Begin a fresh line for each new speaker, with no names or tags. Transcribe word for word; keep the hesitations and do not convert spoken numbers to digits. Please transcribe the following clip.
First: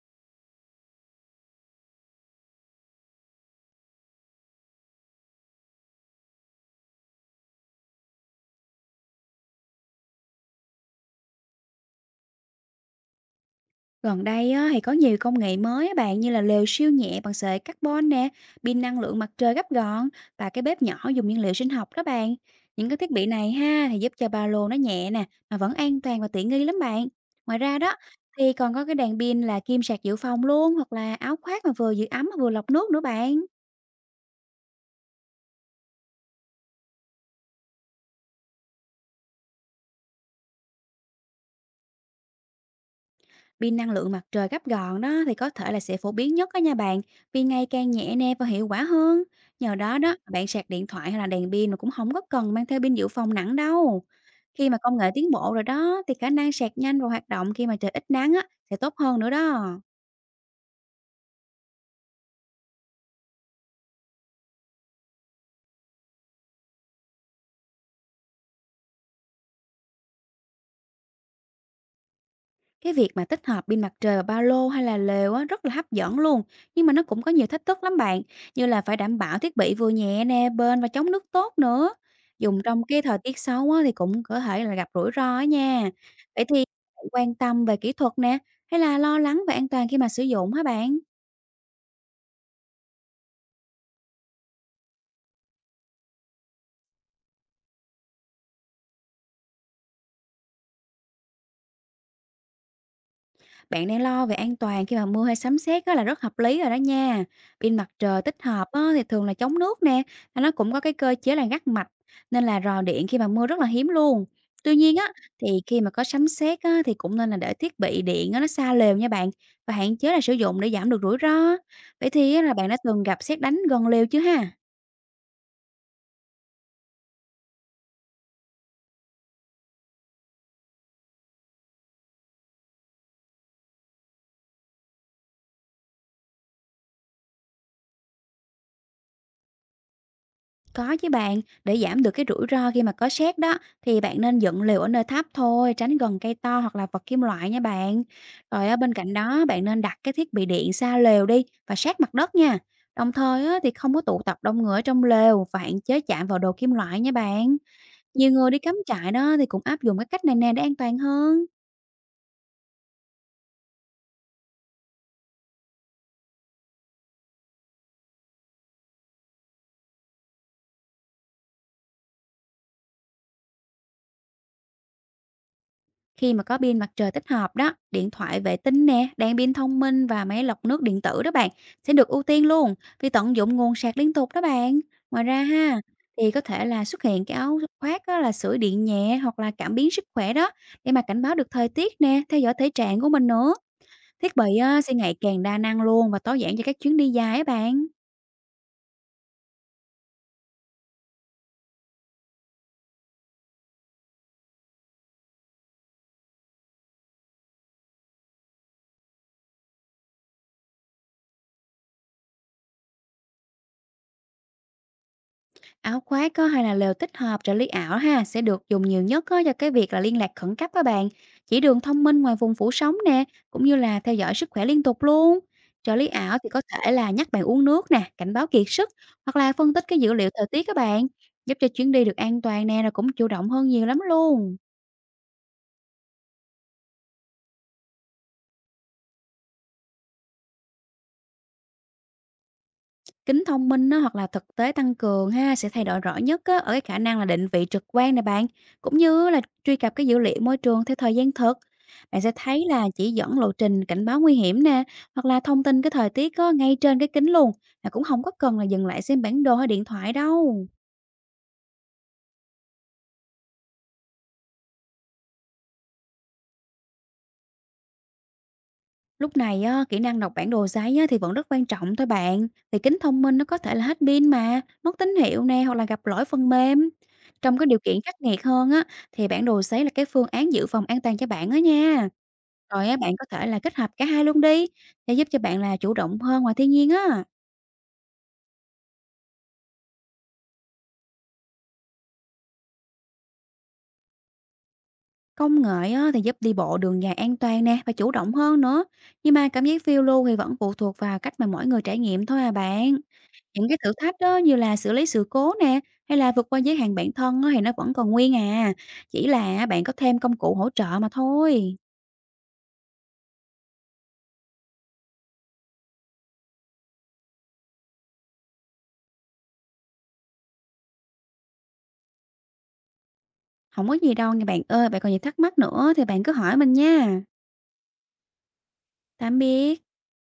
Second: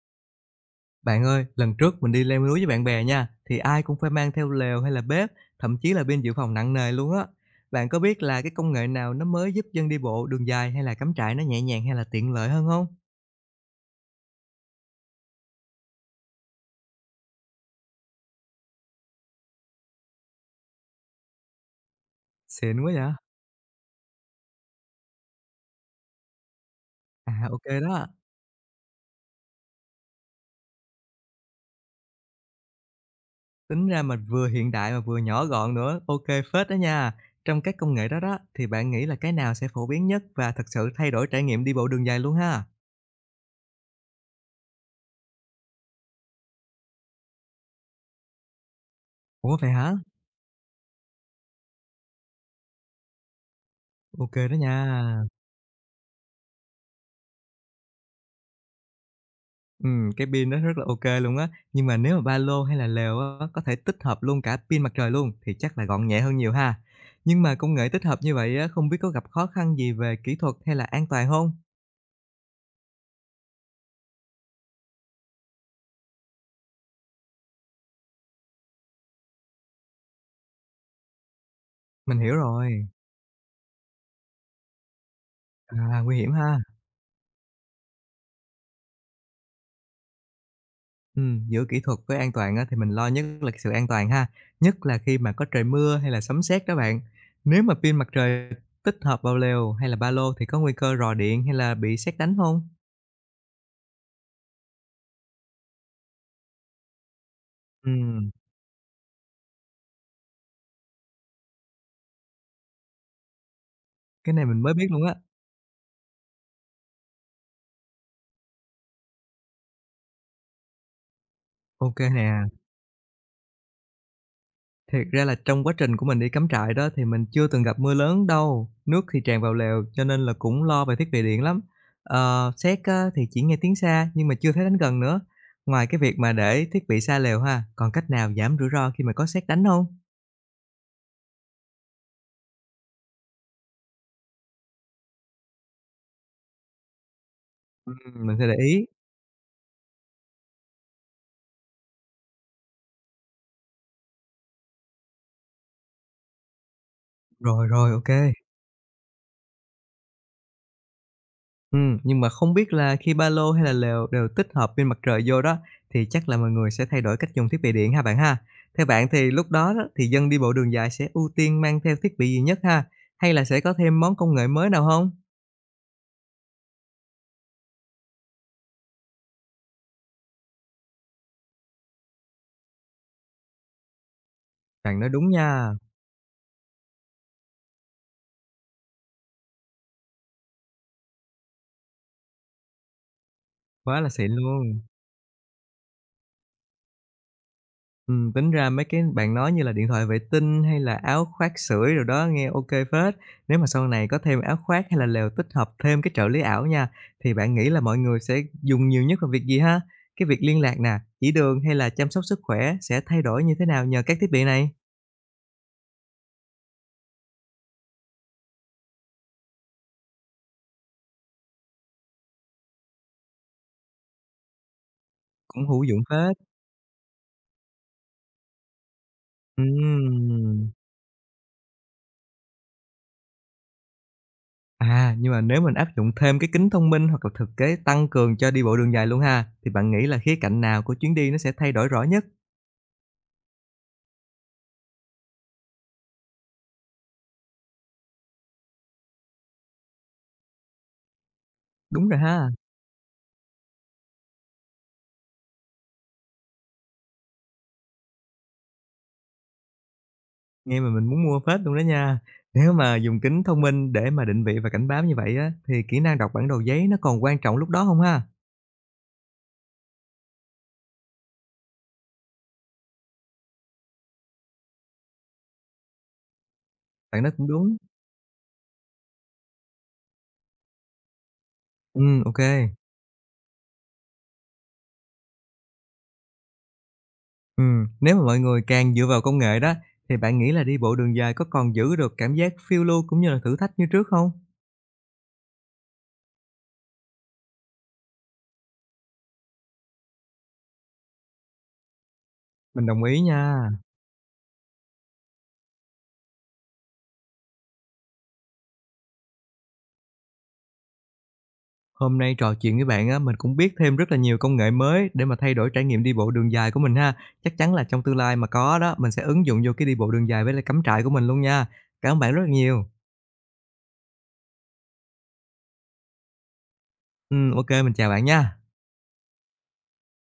Bạn ơi, lần trước mình đi leo núi với bạn bè nha, thì ai cũng phải mang theo lều hay là bếp, thậm chí là pin dự phòng nặng nề luôn á. Bạn có biết là cái công nghệ nào nó mới giúp dân đi bộ đường dài hay là cắm trại nó nhẹ nhàng hay là tiện lợi hơn không?
Gần đây á, thì có nhiều công nghệ mới á bạn, như là lều siêu nhẹ bằng sợi carbon nè, pin năng lượng mặt trời gấp gọn và cái bếp nhỏ dùng nguyên liệu sinh học đó bạn.
Xịn
Những
quá
cái
vậy.
thiết bị này ha thì giúp cho ba lô nó nhẹ nè, mà vẫn an toàn và tiện nghi lắm bạn.
À
Ngoài
ok
ra đó
đó,
thì còn có cái đèn pin là kim sạc dự phòng luôn, hoặc là áo khoác mà vừa giữ ấm mà vừa lọc nước nữa bạn.
tính ra mình vừa hiện đại mà vừa nhỏ gọn nữa, ok phết đó nha. Trong các công nghệ đó đó, thì bạn nghĩ là cái nào sẽ phổ biến nhất và thật sự thay đổi trải nghiệm đi bộ đường dài luôn ha?
Pin năng lượng mặt trời gấp gọn đó thì có thể là sẽ phổ biến nhất đó nha bạn, vì ngày càng nhẹ nè và hiệu quả hơn.
Ủa vậy
Nhờ
hả?
đó đó, bạn sạc điện thoại hay là đèn pin mà cũng không có cần mang theo pin dự phòng nặng đâu.
Ok đó
Khi mà công nghệ
nha.
tiến bộ rồi đó, thì khả năng sạc nhanh và hoạt động khi mà trời ít nắng á sẽ tốt hơn nữa đó.
Ừm, cái pin nó rất là ok luôn á, nhưng mà nếu mà ba lô hay là lều á, có thể tích hợp luôn cả pin mặt trời luôn thì chắc là gọn nhẹ hơn nhiều ha. Nhưng mà công nghệ tích hợp như vậy á, không biết có gặp khó khăn gì về kỹ thuật hay là an toàn không?
Cái việc mà tích hợp pin mặt trời vào ba lô hay là lều á, rất là hấp dẫn luôn, nhưng mà nó cũng có nhiều thách thức lắm bạn, như là phải đảm bảo thiết bị vừa nhẹ nè, bền và chống nước tốt nữa.
Mình hiểu
Dùng trong
rồi,
cái thời tiết xấu á, thì cũng có thể là gặp rủi ro á nha.
à, nguy hiểm
Vậy
ha.
thì bạn quan tâm về kỹ thuật nè, hay là lo lắng về an toàn khi mà sử dụng hả bạn?
Ừm, giữa kỹ thuật với an toàn á, thì mình lo nhất là sự an toàn ha, nhất là khi mà có trời mưa hay là sấm sét đó bạn. Nếu mà pin mặt trời tích hợp vào lều hay là ba lô thì có nguy cơ rò điện hay là bị sét đánh không?
Bạn đang lo về an toàn khi mà mua hay sắm sét á là rất hợp lý rồi đó nha. Pin mặt trời
Ừm,
tích hợp á thì thường là chống nước nè, và nó cũng có cái cơ chế là gắt mạch, nên là rò điện khi mà mưa rất là hiếm luôn.
cái này mình mới
Tuy
biết
nhiên á,
luôn á.
thì khi mà có sấm sét á, thì cũng nên là để thiết bị điện á, nó xa lều nha bạn, và hạn chế là sử dụng để giảm được rủi ro.
Ok
Vậy
nè.
thì á, là bạn đã từng gặp sét đánh gần lều chưa ha?
Thiệt ra là trong quá trình của mình đi cắm trại đó thì mình chưa từng gặp mưa lớn đâu, nước thì tràn vào lều cho nên là cũng lo về thiết bị điện lắm. Ờ, sét á, thì chỉ nghe tiếng xa nhưng mà chưa thấy đánh gần nữa. Ngoài cái việc mà để thiết bị xa lều ha, còn cách nào giảm rủi ro khi mà có sét đánh không?
Có chứ bạn, để giảm được cái rủi ro khi mà có sét đó, thì bạn nên dựng lều ở nơi thấp thôi, tránh gần cây to hoặc là vật kim loại nha
Ừm,
bạn.
mình sẽ để
Rồi á,
ý.
bên cạnh đó bạn nên đặt cái thiết bị điện xa lều đi và sát mặt đất nha. Đồng thời á, thì không có tụ tập đông người ở trong lều, và hạn chế chạm vào đồ kim loại nha bạn.
Rồi, rồi, ok.
Nhiều người đi cắm trại đó thì cũng áp dụng cái cách này nè để an toàn hơn.
Ừm, nhưng mà không biết là khi ba lô hay là lều đều tích hợp pin mặt trời vô đó, thì chắc là mọi người sẽ thay đổi cách dùng thiết bị điện ha bạn ha? Theo bạn thì lúc đó đó, thì dân đi bộ đường dài sẽ ưu tiên mang theo thiết bị gì nhất ha? Hay là sẽ có thêm món công nghệ mới nào không?
Khi mà có pin mặt trời tích hợp đó, điện thoại vệ tinh nè, đèn pin thông minh và máy lọc nước điện tử đó bạn sẽ được ưu tiên luôn, vì tận dụng nguồn sạc liên tục đó bạn.
Bạn nói
Ngoài
đúng
ra
nha,
ha, thì có thể là xuất hiện cái áo khoác á, là sưởi điện nhẹ hoặc là cảm biến sức khỏe đó, để mà cảnh báo được thời tiết nè, theo dõi thể trạng của mình nữa.
quá là xịn
Thiết bị
luôn.
á, sẽ ngày càng đa năng luôn và tối giản cho các chuyến đi dài á bạn.
Ừm, tính ra mấy cái bạn nói như là điện thoại vệ tinh hay là áo khoác sưởi rồi đó nghe ok kê phết. Nếu mà sau này có thêm áo khoác hay là lều tích hợp thêm cái trợ lý ảo nha, thì bạn nghĩ là mọi người sẽ dùng nhiều nhất vào việc gì ha? Cái việc liên lạc nè, chỉ đường hay là chăm sóc sức khỏe sẽ thay đổi như thế nào nhờ các thiết bị này?
Áo khoác có hay là lều tích hợp trợ lý ảo ha sẽ được dùng nhiều nhất á, cho cái việc là liên lạc khẩn cấp các bạn. Chỉ đường thông minh ngoài vùng phủ sóng nè, cũng như là theo dõi sức khỏe liên tục luôn.
Cũng hữu
Trợ
dụng
lý
phết.
ảo thì có thể là nhắc bạn uống nước nè, cảnh báo kiệt sức, hoặc là phân tích cái dữ liệu thời tiết
Ừm.
các bạn, giúp cho chuyến đi được an toàn nè, rồi cũng chủ động hơn nhiều lắm luôn.
À, nhưng mà nếu mình áp dụng thêm cái kính thông minh hoặc là thực tế tăng cường cho đi bộ đường dài luôn ha, thì bạn nghĩ là khía cạnh nào của chuyến đi nó sẽ thay đổi rõ nhất?
Kính thông minh á, hoặc là thực tế tăng cường ha sẽ thay đổi rõ nhất á, ở cái khả năng là định vị trực quan này bạn, cũng như là truy cập cái dữ liệu môi trường theo thời gian thực.
Đúng rồi
Bạn sẽ
ha.
thấy là chỉ dẫn lộ trình, cảnh báo nguy hiểm nè, hoặc là thông tin cái thời tiết có ngay trên cái kính luôn, là cũng không có cần là dừng lại xem bản đồ hay điện thoại đâu.
Nghe mà mình muốn mua phết luôn đó nha. Nếu mà dùng kính thông minh để mà định vị và cảnh báo như vậy á, thì kỹ năng đọc bản đồ giấy nó còn quan trọng lúc đó không ha?
Lúc này á, kỹ năng đọc bản đồ giấy á, thì vẫn rất quan trọng thôi bạn. Vì kính thông minh nó có thể là hết pin mà, mất tín hiệu nè, hoặc là gặp lỗi phần mềm.
Bạn nói cũng
Trong cái
đúng.
điều kiện khắc nghiệt hơn á, thì bản đồ giấy là cái phương án dự phòng an toàn cho bạn đó
Ừ,
nha.
ok. Ừ,
Rồi á, bạn có thể là kết hợp cả hai luôn đi, để giúp cho bạn là chủ động hơn ngoài thiên nhiên á.
nếu mà mọi người càng dựa vào công nghệ đó, thì bạn nghĩ là đi bộ đường dài có còn giữ được cảm giác phiêu lưu cũng như là thử thách như trước không?
Công nghệ á, thì giúp đi bộ đường dài an toàn nè và chủ động hơn nữa. Nhưng mà cảm giác phiêu lưu thì vẫn phụ thuộc vào cách mà mỗi người trải nghiệm thôi à
Mình
bạn.
đồng ý
Những
nha.
cái thử thách đó như là xử lý sự cố nè, hay là vượt qua giới hạn bản thân á thì nó vẫn còn nguyên à, chỉ là bạn có thêm công cụ hỗ trợ mà thôi.
Hôm nay trò chuyện với bạn á, mình cũng biết thêm rất là nhiều công nghệ mới để mà thay đổi trải nghiệm đi bộ đường dài của mình ha. Chắc chắn là trong tương lai mà có đó, mình sẽ ứng dụng vô cái đi bộ đường dài với lại cắm trại của mình luôn nha. Cảm ơn bạn rất là nhiều.
Không có gì đâu nha bạn ơi, bạn còn gì thắc mắc nữa thì bạn cứ hỏi mình nha.
Ừ, ok, mình chào bạn nha.
Tạm biệt.